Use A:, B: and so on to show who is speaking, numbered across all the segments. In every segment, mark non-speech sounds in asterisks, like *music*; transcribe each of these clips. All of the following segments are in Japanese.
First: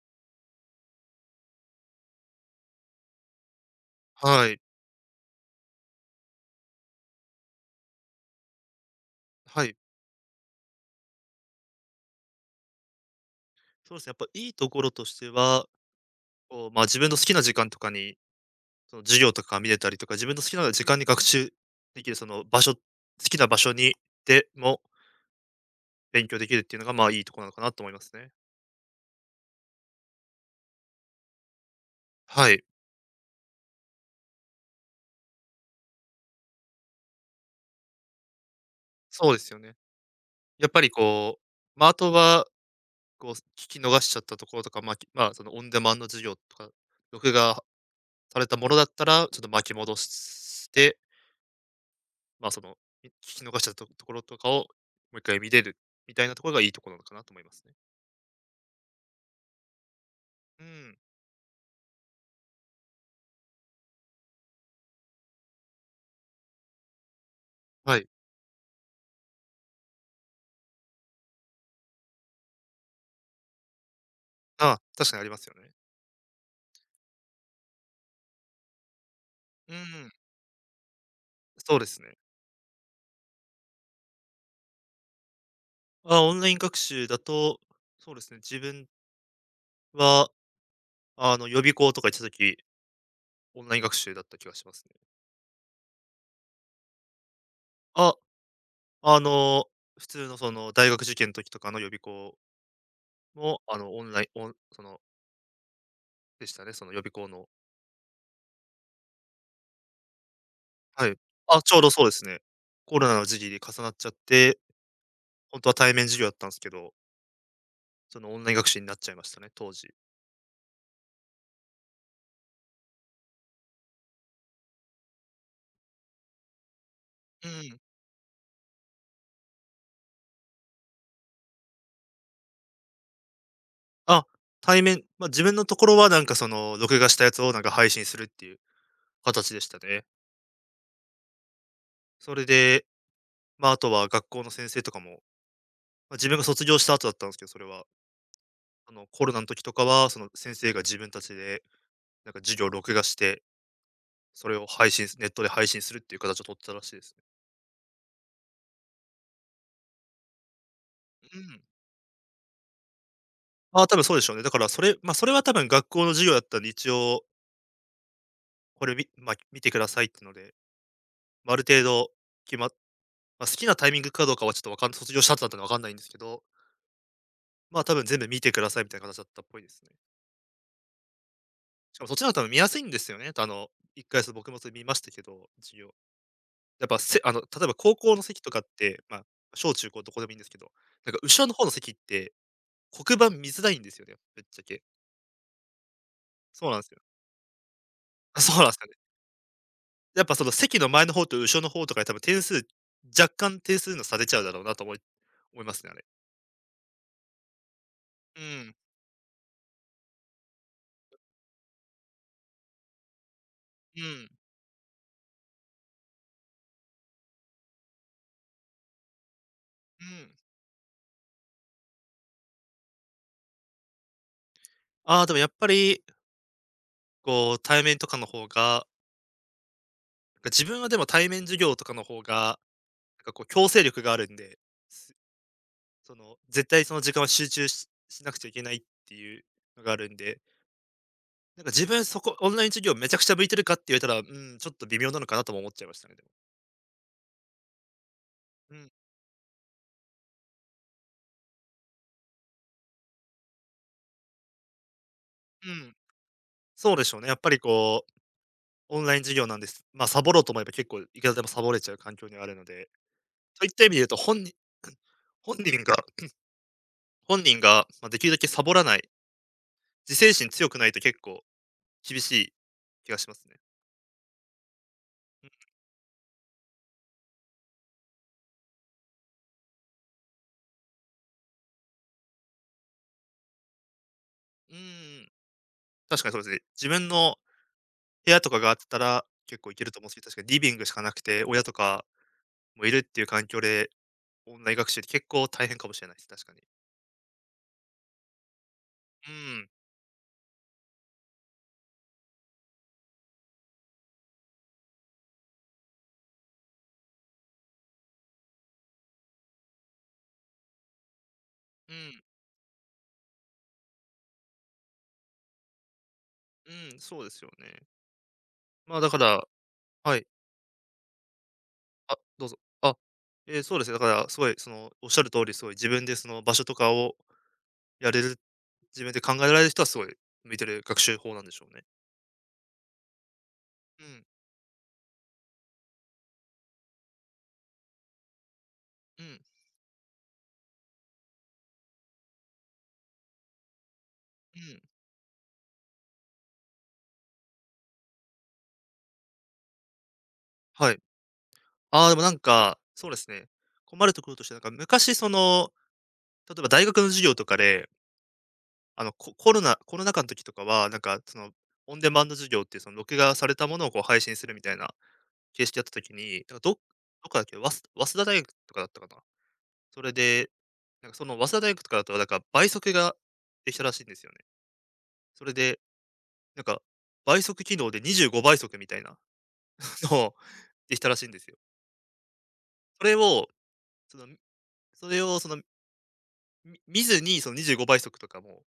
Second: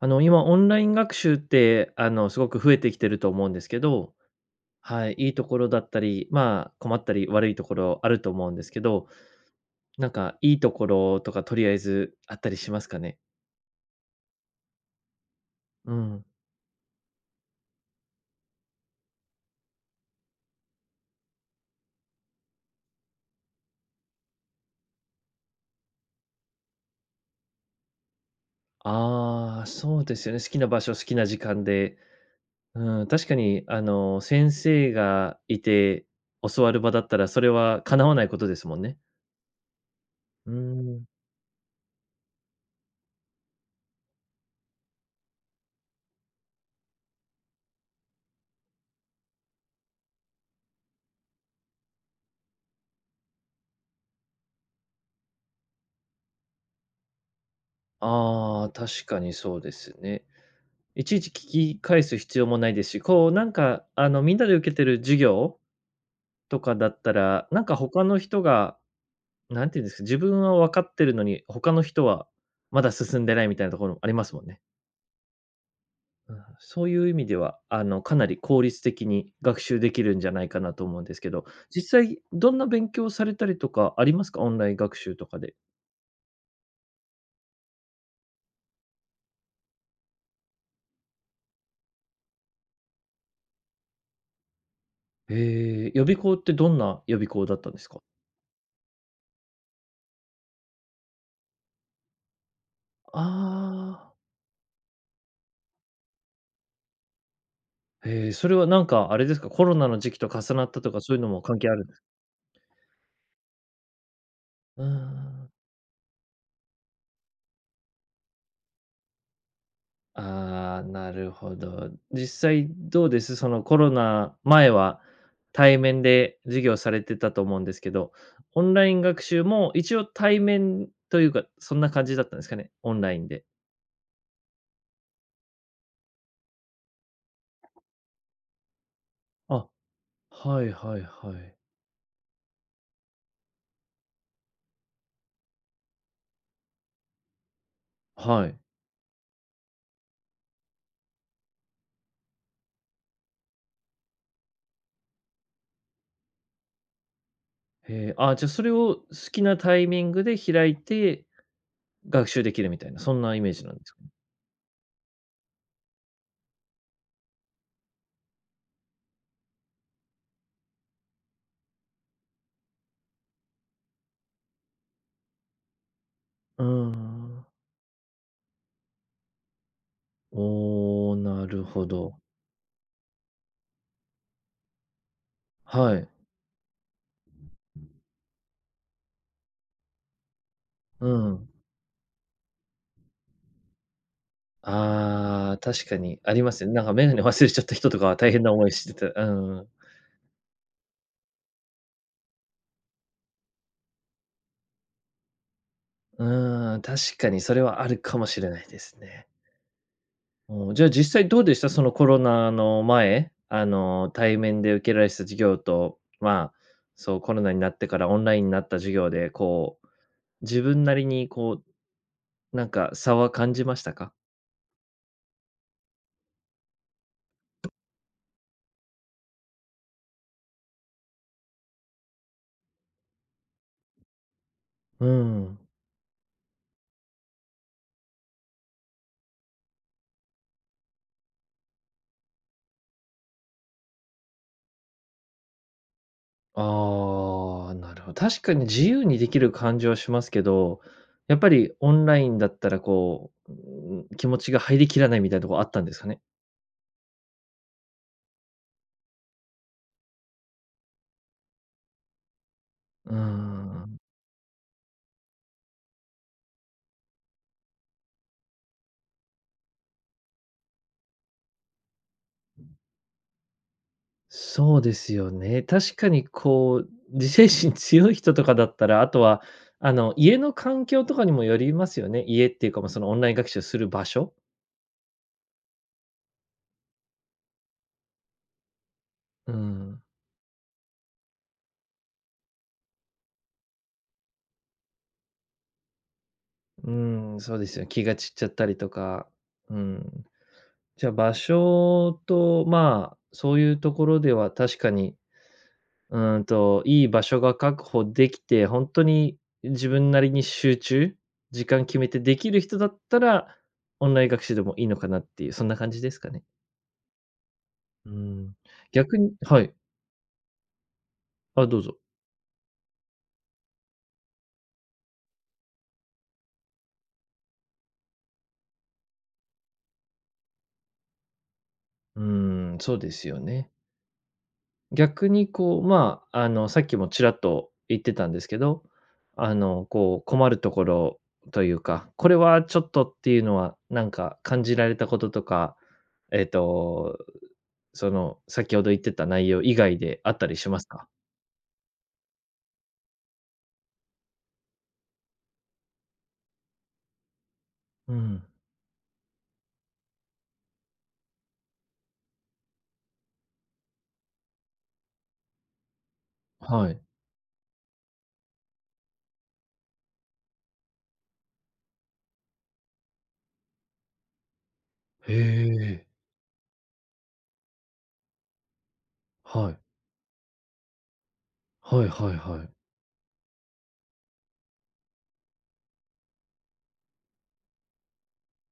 A: 今オンライン学習って、すごく増えてきてると思うんですけど、
B: はい。
A: はい、いいところだったり、まあ、困ったり、悪いところあると思うんですけど、
B: はい。
A: なんかいいところとかとりあえずあったりしますかね？
B: そうですね、やっぱいいところとしては、
A: うん。
B: こう、まあ、自分の好きな時間とかに、その授業とかが見れたりとか、自分の好きな時間に学習できる、その場所好きな場所にでも勉強できるっていうのが、まあ、いいところなのかなと思いますね。
A: ああ、そうですよね。好きな場所、好きな時間で、
B: はい、
A: うん、確かに先生がいて教わる場だったら、それは叶わないことですもんね。
B: そうですよね。
A: う
B: やっぱり
A: ん。
B: こう、まあ、あとは、こう、聞き逃しちゃったところとか、まあ、そのオンデマンド授業とか、録画されたものだったら、ちょっと巻き戻してまあ、その、聞き逃したところとかを、もう一回見れるみたいなところがいいところなのかなと思いますね。
A: ああ、確かにそうですね。
B: うん。
A: いちいち聞き返す必要もないですし、こうなんかみんなで受けてる授業とかだったら、なんか
B: は
A: 他
B: い。
A: の人が、なんていうんですか、自分は分かってるのに、他の人はまだ進んでないみたいなところもありますもんね。
B: ああ、確かにありますよね。
A: うん、そういう意味では、あのかなり効率的に学
B: う
A: 習でき
B: ん、
A: るんじゃないかなと思うんですけど、
B: そうです
A: 実
B: ね。
A: 際どんな勉強されたりとかありますか？オンライン学習とかで。
B: ああ、オンライン学習だと、そうですね、自分は、あの、予備校とか行った時、オンライン学習だった気がしますね。
A: へー、予備校ってどんな予備校だったんですか？
B: あ、あの、普通のその大学受験の時とかの予備校も、あの、オン
A: ああー。
B: ラインオンその、でしたね、その予備校の。
A: へえ、それはなんかあれですか、コロナの時期と重なったとか
B: は
A: そ
B: い。
A: ういうのも関
B: あ、
A: 係
B: ち
A: あ
B: ょう
A: るん
B: ど
A: で
B: そ
A: す？
B: うですね。コロナの時期で重なっちゃって、
A: うん。
B: 本当は対面授業だったんですけどその、オンライン学習になっちゃいましたね、当時。
A: ああ、なるほど。実際どうです？そのコロナ前は対面で授業されてたと
B: う
A: 思うんで
B: ん。
A: すけど、オンライン学習も一応対面というか、そんな感じだったんですかね？オンラインで。
B: あ、対面まあ、自分のところはなんかその、録画したやつをなんか配信するっていう形でし
A: あ、
B: たね。
A: はいはいはい。
B: それで、まあ、あとは学校の先生とかも、まあ、自分が卒業した後だったんですけど、それは。
A: はい。
B: あの、コロナの時とかは、その、先生が自分たちで、なんか授業を録画して、それを配信すネットで配信するっていう形を取ってたらしいですね。
A: へえ、あ、じゃ、それを好きなタイミングで開いて、
B: うん。
A: 学習できるみたいな、そんなイメージなんで
B: ああ、
A: す
B: 多
A: か
B: 分
A: ね？
B: そうでしょうね。だからそれまあ、それは多分学校の授業だったんで、一応これみまあ、見てくださいってので、まあ、ある程度決まっまあ、好きなタイミングかどうかはちょっとわかん卒業した後だったんでわかんないんですけど、
A: うーうん。
B: まあ、多分全部見てくださいみたいな形だったっぽいですね。
A: おお、なるほ
B: しかもそっ
A: ど。
B: ちの方が多分見やすいんですよね。あの、一回、僕もそれ見ましたけど、授業。
A: はい。
B: やっぱ、せあの、例えば高校の席とかって、まあ、小中高どこでもいいんですけど、
A: う
B: なんか後ろ
A: ん。
B: の方の席って黒板見づらいんですよね、ぶっちゃけ。
A: ああ、確かにあります
B: そ
A: よ
B: う
A: ね。
B: なん
A: なん
B: です
A: か
B: よ。
A: メガネ忘れちゃった人とかは大
B: あ、
A: 変な
B: そうなん
A: 思
B: で
A: い
B: す
A: し
B: かね。
A: てた。うん。
B: やっぱその席の前の方と後ろの方とかで多分点数若干点数の差出ちゃうだろうなと思いますね、あれ。
A: うん、確かにそれはあるかも
B: う
A: しれない
B: ん、
A: ですね。う、じゃあ実際どうでした？そのコロナの前、
B: うん、
A: 対面で受けられてた授業と、まあ、そう、コロナになってからオンラインになった授業で、こう、
B: うん。
A: 自分なりにこう、なんか差は感じましたか？
B: ああ、でもやっぱりこう、対面授業とかの方が、なんかこう強制力があるんで、
A: う
B: す
A: ん。
B: その、絶対その時間は集中ししなくちゃいけないっていうのがあるんで、なんか自分そこ、オンライン授業めちゃくちゃ向いてるかって言われたら、うん、ちょっと微妙なのかなとも思っちゃいましたね、でも。
A: ああ、なるほど。確かに
B: う
A: 自
B: ん、
A: 由にできる感じはしますけど、やっぱりオンラインだったらこう、うん、気持ちが入りきらないみたいなとこあ
B: う
A: ったんで
B: ん。
A: すかね？
B: そうでしょうね。やっぱりこう、オンライン授業なんです。まあ、サボろうと思えば結構いくらでもサボれちゃう環境にはあるので、
A: うー
B: そういった意味で
A: ん、
B: 言うと、*clears throat* 本人が、本人が、まあ、できるだけサボらない、自制心強くないと結構厳しい気がしますね。
A: そうですよね。確かにこう、自制心強い人とかだったら、あとは、家の環境とかにもよりますよね。家っていうか、ま、そのオンライン学習する場所？
B: うーん。確かにそうですね。自分の部屋とかがあったら、
A: う
B: 結構いけると
A: ん、
B: 思うんですけど、確かにリビングしかなくて、親とかもいるっていう環境で、オンライン学習って結構大変かもしれないです、確かに。
A: うん、そうですよ、気が散っちゃったりとか、
B: うん、
A: うん。じゃ、場所と、まあ、そういうところでは確かに、うーんと、いい場所が確保できて、本当に自分なりに集中、時間
B: う
A: 決めて
B: ん、
A: できる人だったら、オンライン学習でもいいのかなっていう、そんな感じですかね。
B: うん、そうですよね。
A: うん。
B: まあ、だか
A: 逆に、
B: ら
A: はい。
B: はい。
A: あ、どうぞ。
B: あ、どうぞ。あ、ええ、そうですね、だからすごいその、おっしゃる通り、すごい自分でその場所とかをやれる、自分で考えられる人はすごい向いてる学習法なんでしょうね。
A: うん、そうですよね。
B: うん、
A: 逆にこう、まあ、さっきもちらっと言ってたんですけど、
B: うん、
A: こう、困るところというか、これはちょっとっていうのは、なんか
B: う
A: 感じ
B: ん。
A: られたこととか、えっと、その、先ほど言ってた内容以外であったりします
B: はい。
A: か？
B: ああ、でもなんか、そうですね。困るところとして、なんか昔その、例えば大学の授業とかで、
A: うん。
B: あの、コロナ禍の時とかは、なんかその、オンデマンド授業っていうその録画されたものをこう配信するみたいな形式やった時に、なんかど
A: はい。
B: っかだっけ、早稲田大学とかだったかな。それで、なんかその早稲田大学とかだと、なんか倍速ができたらしいんですよね。
A: へ
B: それで、
A: え。
B: なんか、倍速機能で25倍速みたいな
A: はい。
B: のをできたらしいんですよ。
A: はいはいはい。
B: それを、その、それをそのみ見ずに、その25倍速とかも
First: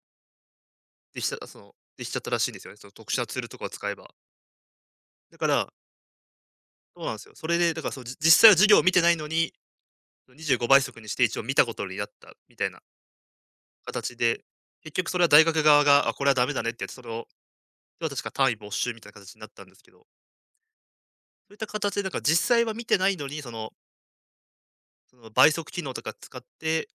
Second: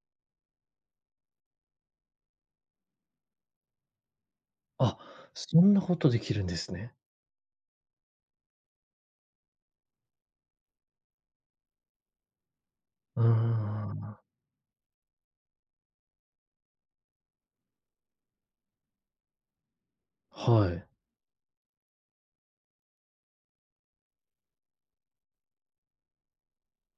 B: できちゃったらしいんですよね。その特殊なツールとかを使えば。
A: あ、
B: だか
A: そ
B: ら、
A: んなことできるんですね。
B: そうなんですよ。それで、だからそうじ実際は授業を見てないのに、25倍速にして一応見たことになったみたいな
A: うん、
B: 形で、結局それは大学側が、あ、これはダメだねってやって、それを、要は確か単位没収みたいな形になったんですけど、そ
A: はい。
B: ういった形でなんか実際は見てないのに、その、その倍速機能とか使って、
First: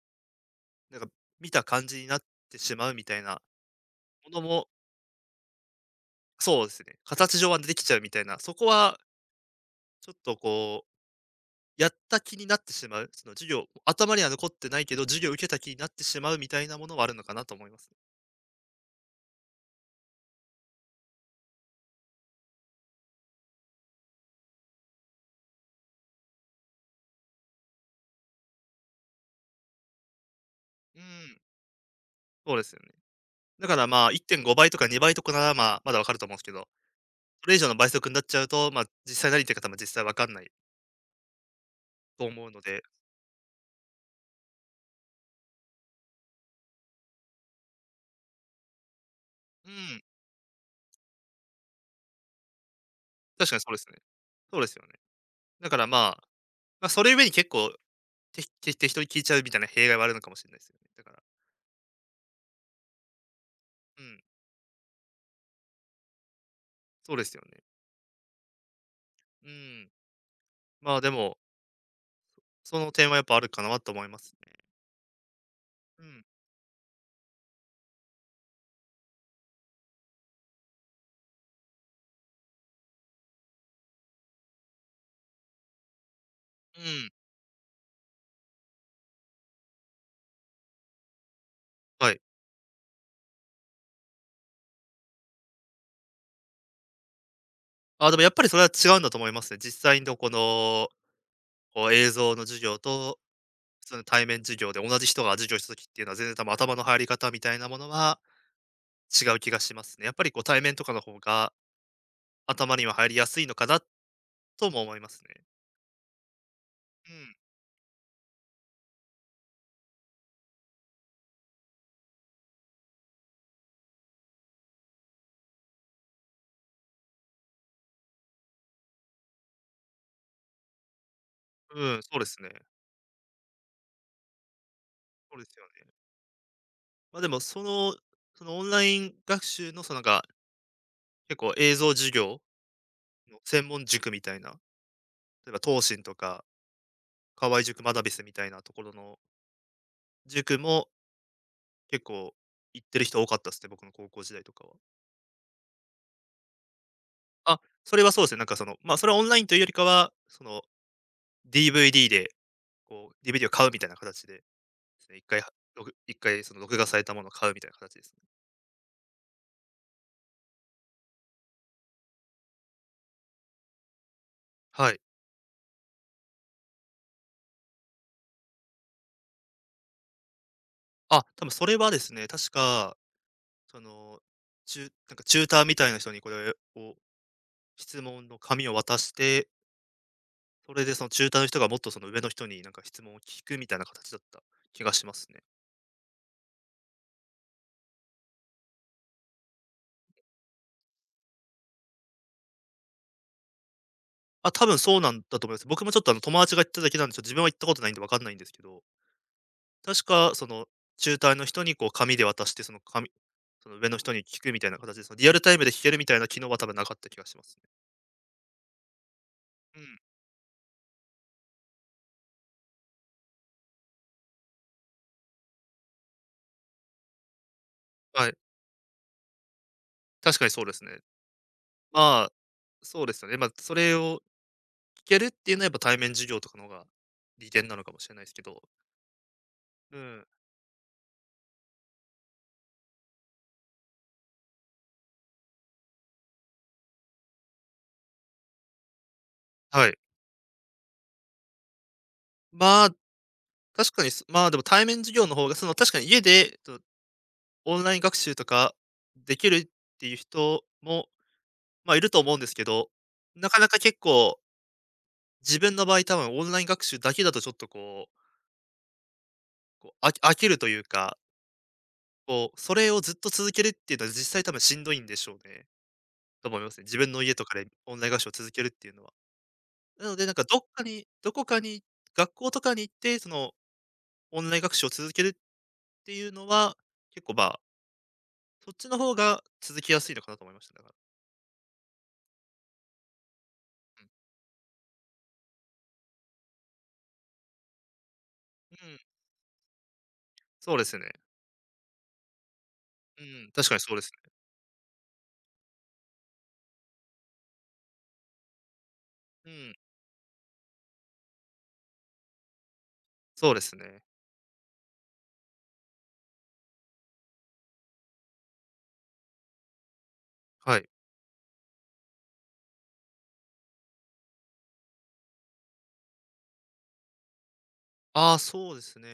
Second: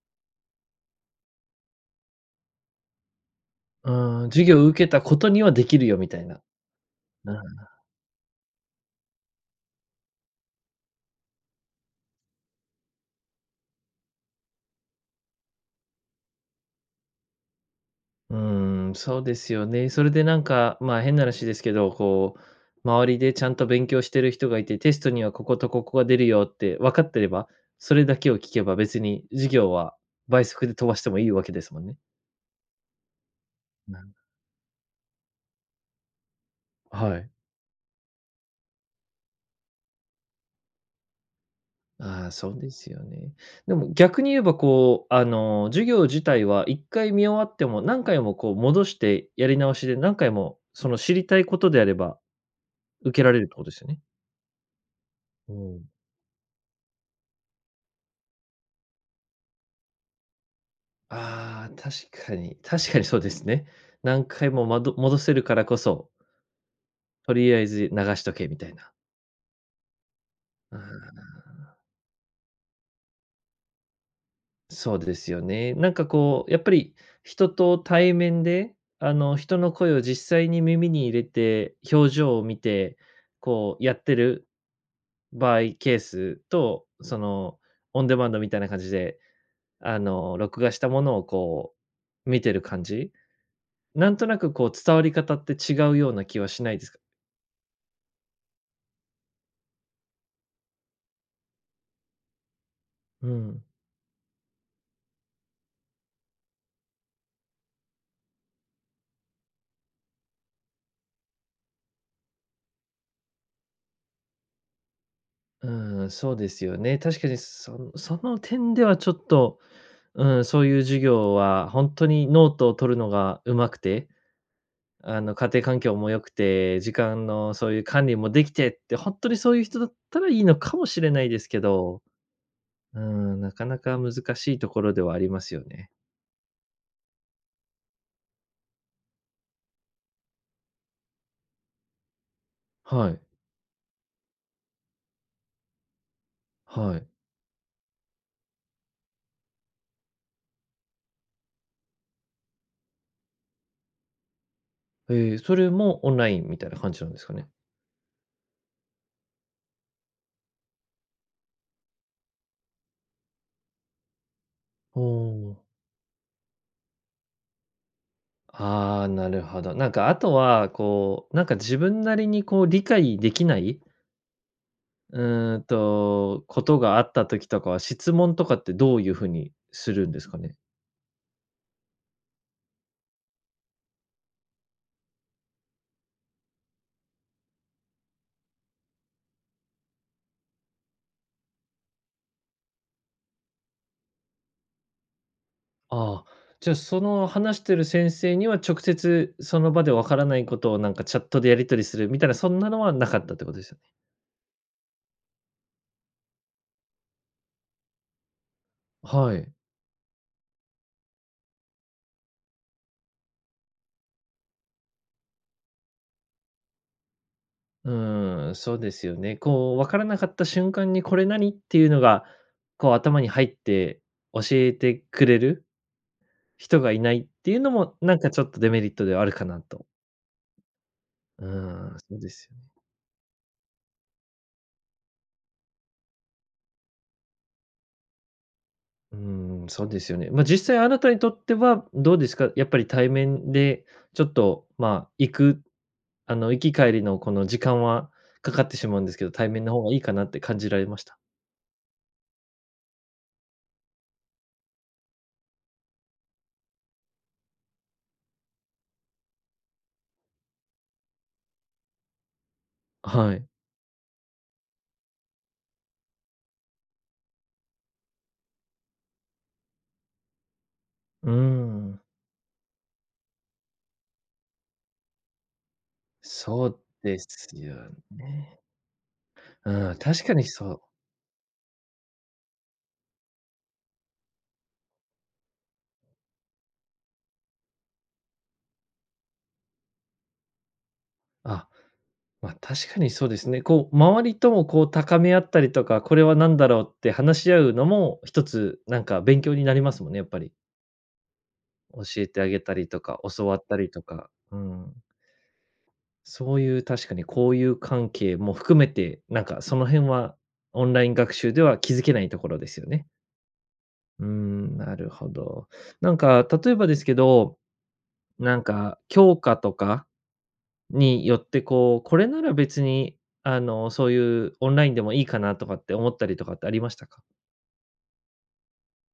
B: なんか見た感じになってしまうみたいな
A: うー
B: も
A: ん、
B: の
A: 授業を
B: も、
A: 受けたことにはできるよみたいな。
B: そうですね、形上はできちゃうみたいな、そこはちょっとこうやった気になってしまう、その授業、頭には残ってないけど、授業受けた気になってしまうみたいなものはあるのかなと思います。
A: うーん、そうですよね。それでなんか、まあ、変な話ですけど、こう、周りでちゃんと勉強してる人がいて、テストにはこことここが出るよって分かってれば、それだけを聞けば別に授業は倍速で飛ば
B: う
A: してもいい
B: ん、
A: わけですもんね。
B: そうですよね。だから
A: な
B: ま
A: る、
B: あ1.5倍とか2倍とかならまあ、まだわかると思うんですけど、
A: はい。
B: それ以上の倍速になっちゃうと、まあ、実際何言ってるか多分実際わかんないと
A: ああ、
B: 思う
A: そ
B: の
A: うで
B: で、
A: すよね。でも逆に言えば、こう、授業自体は1回見終わっても何回もこう戻してやり
B: う
A: 直しで、
B: ん、
A: 何回もその知りたいことであれば受けられるっ
B: 確
A: て
B: かに
A: こ
B: そ
A: と
B: う
A: で
B: で
A: す
B: す
A: よ
B: ね。
A: ね。
B: そうですよね。
A: う
B: だから
A: ん。
B: まあ、まあ、それゆえに結構、適当に聞いちゃうみたいな弊害はあるのかもしれないですよね。だから、
A: ああ、確かに。確かにそうですね。
B: うん、
A: 何回もま、ど戻せるからこそ、
B: そうで
A: と
B: すよ
A: りあ
B: ね。
A: えず流しとけみたいな。
B: うん。
A: あ
B: まあで
A: あ、
B: も、その点はやっぱあるかなと思いますね。
A: そうですよね。なん
B: う
A: か
B: ん、
A: こう、やっぱり人と対面で、人の声を実際に耳に入れて、表情を見て、こうやってる場合、ケース
B: う
A: と、
B: ん、
A: その、オンデマンドみたいな感じで、録画したものをこ
B: はい。
A: う見てる感じ、なんとなくこう伝わり方って違うような気はしないですか？
B: あ、でもやっぱりそれは違うんだと思いますね。実際のこの、こう映像の授業と、
A: うん。
B: 普通の対面授業で同じ人が授業した時っていうのは、全然多分頭の入り方みたいなものは違う気がしますね。やっぱりこう対面とかの方が、頭には入りやすいのかなとも思いますね。
A: うん、そうですよね。
B: う
A: 確か
B: ん。
A: にその点ではちょっと、うん、そういう授業は本当にノートを取るのが上手くて、家庭環境も良くて、時間のそういう管理もできてって、本当にそういう人だったらいいのかもしれないですけ
B: うん、
A: ど、
B: そうですね。
A: うん、なかなか難しいところではあり
B: そ
A: ま
B: うで
A: す
B: す
A: よ
B: よ
A: ね。
B: ね。ま、でもその、そのオンライン学習のそのなんか、結構映像授業
A: はい、
B: の専門塾みたいな、例えば東進とか、
A: はい。
B: 河合塾マダビスみたいなところの塾も結構行ってる人多かったっすね、僕の高校時代とかは。
A: えー、それもオンラインみたいな感じなんですかね？
B: あ。それはそうですね、なんかその、ま、それはオンラインというよりかは、その DVD で、こう DVD を買うみたいな形で、
A: お
B: すね一回は
A: お。
B: ろ回その録画されたものを買うみたいな形ですね。
A: ああ、なるほど。なんかあとは、こう、なんか自分なりにこう理解できない
B: はい。
A: うーんと、ことがあった時とかは、質問とかってどういう風にするんですかね？
B: あ、多分それはですね、確か、その、中なんかチューターみたいな人にこれを質問の紙を渡して、それでそのチューターの人がもっとその上の人になんか質問を聞くみたいな形だった気がしますね。
A: ああ、じゃ、あ、その話してる先生には直接その場でわからないことをなんかチャットでやり取りするみたいな、そんなのはなかったってことですよね。
B: あ、多分そうなんだと思います。僕もちょっと友達が行っただけなんで、ちょっと自分は行ったことないんでわかんないんですけど、
A: はい。
B: 確かそのの人にこう紙で渡して、その紙、その上の人に聞くみたいな形で、そのリアルタイムで聞けるみたいな機能は多分なかった気がしますね。
A: うーん、そうですよね。こ
B: う
A: う、わ
B: ん。
A: からなかった瞬間にこれ何っていうのが、こう頭に入って教えてくれる人がいないっていうのも、なん
B: は
A: か
B: い。
A: ちょっとデメリットではあるかなと。
B: 確かにそうですね。
A: うーん、そう
B: ま
A: で
B: あ、
A: すよね。
B: そうですよね。まあ、それを聞けるっていうのはやっぱ対面授業とかの方が利点なのかもしれないですけど。
A: うーん、そう
B: う
A: ですよ
B: ん。
A: ね。まあ、実際あなたにとってはどうですか？やっぱり対面でちょっと、まあ、行く、行き帰りのこの時間はかかってしまうんですけど、対面の方
B: は
A: が
B: い。
A: いいかなって感じられました？
B: まあ、確かにす、まあでも対面授業の方が、その確かに家で、そのオンライン学習とかできるっていう人もまあ、いると思うんですけど、
A: はい。
B: なかなか結構、自分の場合多分オンライン学習だけだとちょっと飽きるというか、
A: うーん、
B: こう、それをずっと続けるっていうのは実際多分しんどいんでしょうね。と思い
A: そ
B: ます
A: う
B: ね。自分
A: で
B: の家と
A: す
B: かで
A: よ
B: オンライン学習を続
A: ね。
B: けるっていうのは。
A: うん、
B: なの
A: 確
B: でなん
A: か
B: か
A: にそう。
B: どこかに、学校とかに行って、その、オンライン学習を続けるっていうのは、結構、まあ、そっちの方が続きやすいのかなと思いました、だから。
A: あ、ま、確かにそうですね。こう、
B: うん。
A: 周りともこう高め合ったりとか、これは何だろうって話し合うのも一
B: う
A: つ
B: ん、
A: なんか勉強になりますもんね、やっぱり。
B: そうですね。
A: 教えてあげたりとか、
B: う
A: 教
B: ん、
A: わっ
B: 確か
A: た
B: に
A: り
B: そうで
A: と
B: すね。
A: か、うん。そういう確かに交友関係も含めて、なん
B: う
A: か
B: ん、
A: その辺はオンライン学習では気づけないところですよね。
B: そうですね。
A: うーん、なるほど。なんか例えばですけど、なんか教科とか
B: はい。
A: によってこう、これなら別にそういうオンラインでもいいかなとかって思ったりとかってありましたか？
B: ああ、そうですね。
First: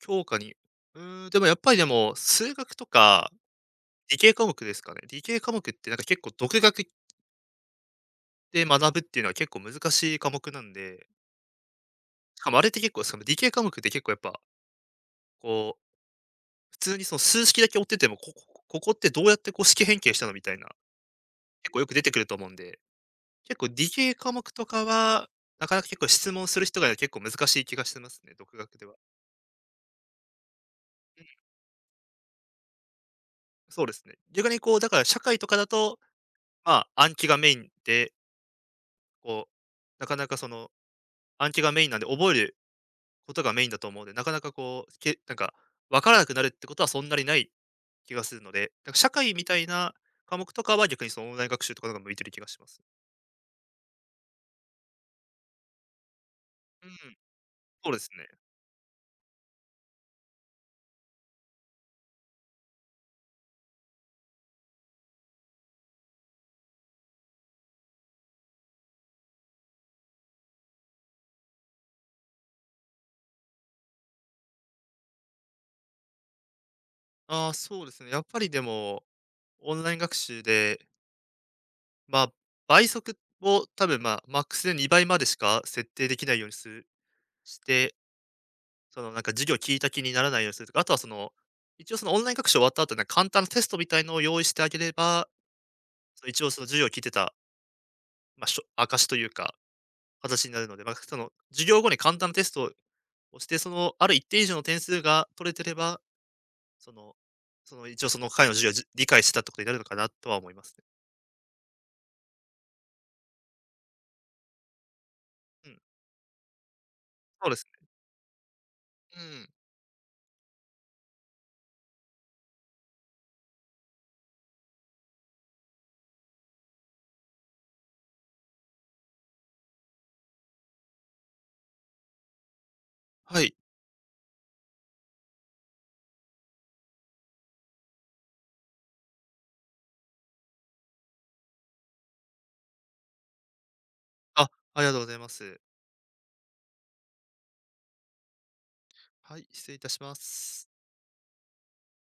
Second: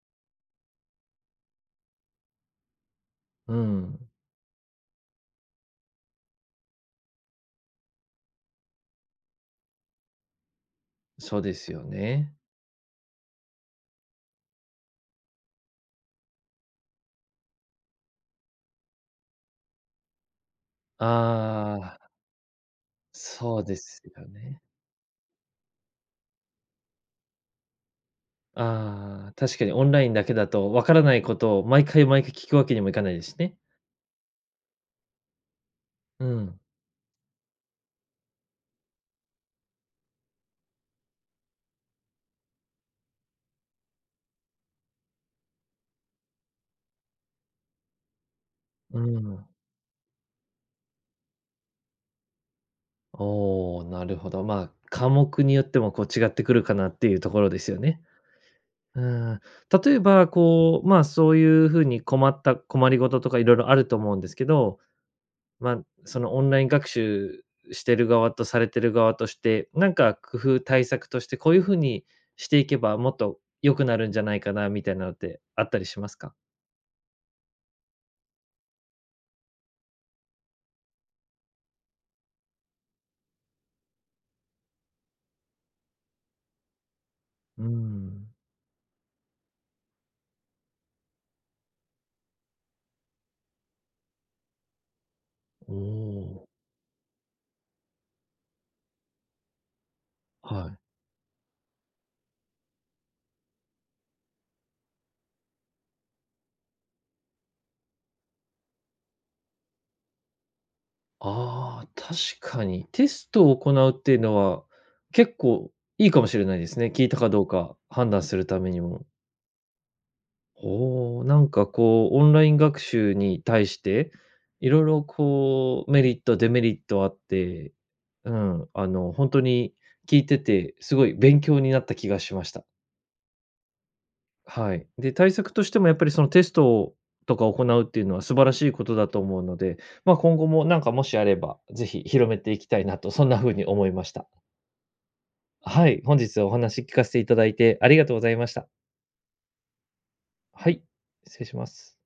B: 教科に、うーん、でもやっぱり、数学とか
A: うん、
B: 理系科目ですかね。理系科目ってなんか結構独学で学ぶっていうのは結構難しい科目なんで、
A: そうですよね。
B: しかもあれって結構その理系科目って結構やっぱ、こう、普通にその数式だけ追ってても、ここってどうやってこう式変形したのみたいな、結構よく
A: あ
B: 出て
A: あ、
B: くると思うんで、結
A: そう
B: 構
A: で
B: 理
A: す
B: 系
A: よ
B: 科目
A: ね。
B: とかは、なかなか結構質問する人が結構難しい気がしてますね、独学では。
A: ああ、確かにオンラインだけだとわからないことを毎回毎回聞くわけにもいかないですしね。
B: そうですね。逆にこう、だから社会とかだと、
A: うん、
B: まあ暗記がメインで、こう、なかなかその暗記がメインなんで、覚えることがメインだと思うんで、なかなかこう、なんか、分からなくなるってことはそんなにない気がするので、なんか
A: う
B: 社会み
A: ん。
B: たいな科目とかは逆にそのオンライン学習とかの方が向いてる気がします。
A: おお、なるほど。まあ、科目によってもこう違ってくるか
B: う
A: な
B: ん、
A: っていうところですよ
B: そうで
A: ね。
B: すね。
A: うん。例えば、こう、まあ、そういう風に困った困りごととかいろいろあると思うんですけど、まあ、そのオンライン学習してる側とされてる側として、なんか工夫対策としてこういう風にしていけばもっと良くなるんじゃないかなみたいなのってあったりしますか？
B: ああ、そうですね。やっぱりでも、オンライン学習で、まあ、倍速を多分、まあ、マックスで2倍までしか設定できないようにするし
A: うー
B: て、
A: ん。
B: そのなんか授業聞いた気にならないようにするとか、あとはその、一応そのオンライン学習終わった後になんか簡単なテストみたいのを用意してあげれば、
A: お
B: その一
A: お、
B: 応その授業聞いてた、まあ、証というか、形になる
A: は
B: の
A: い。
B: で、まあ、その、授業後に簡単なテストをして、その、ある一定以上の点数が取れてれば、その一応その回の授業を理解してたってことになるのかなとは思いますね。
A: ああ、確かに。テストを行うっていうのは、結
B: う
A: 構
B: ん、
A: いいかもしれないですね。聞いたかど
B: そ
A: う
B: うです
A: か
B: ね。
A: 判断するためにも。
B: うん。
A: おお、なんかこう、オンライン学習に対して、いろいろこう、メリット、デメリットあって、うん、本当に聞いてて、すごい勉強になった気がしました。
B: はい。
A: はい。で、対策としてもやっぱりそのテストとか行うっていうのは素晴らしいことだと思うので、まあ、今後もなんかもしあれば、ぜひ広めていきたいなと、そんな風に思いました。
B: あ、ありがとうございます。
A: はい、本日はお話聞かせていただいてありがとうございました。
B: はい、失礼いたします。
A: はい、失礼します。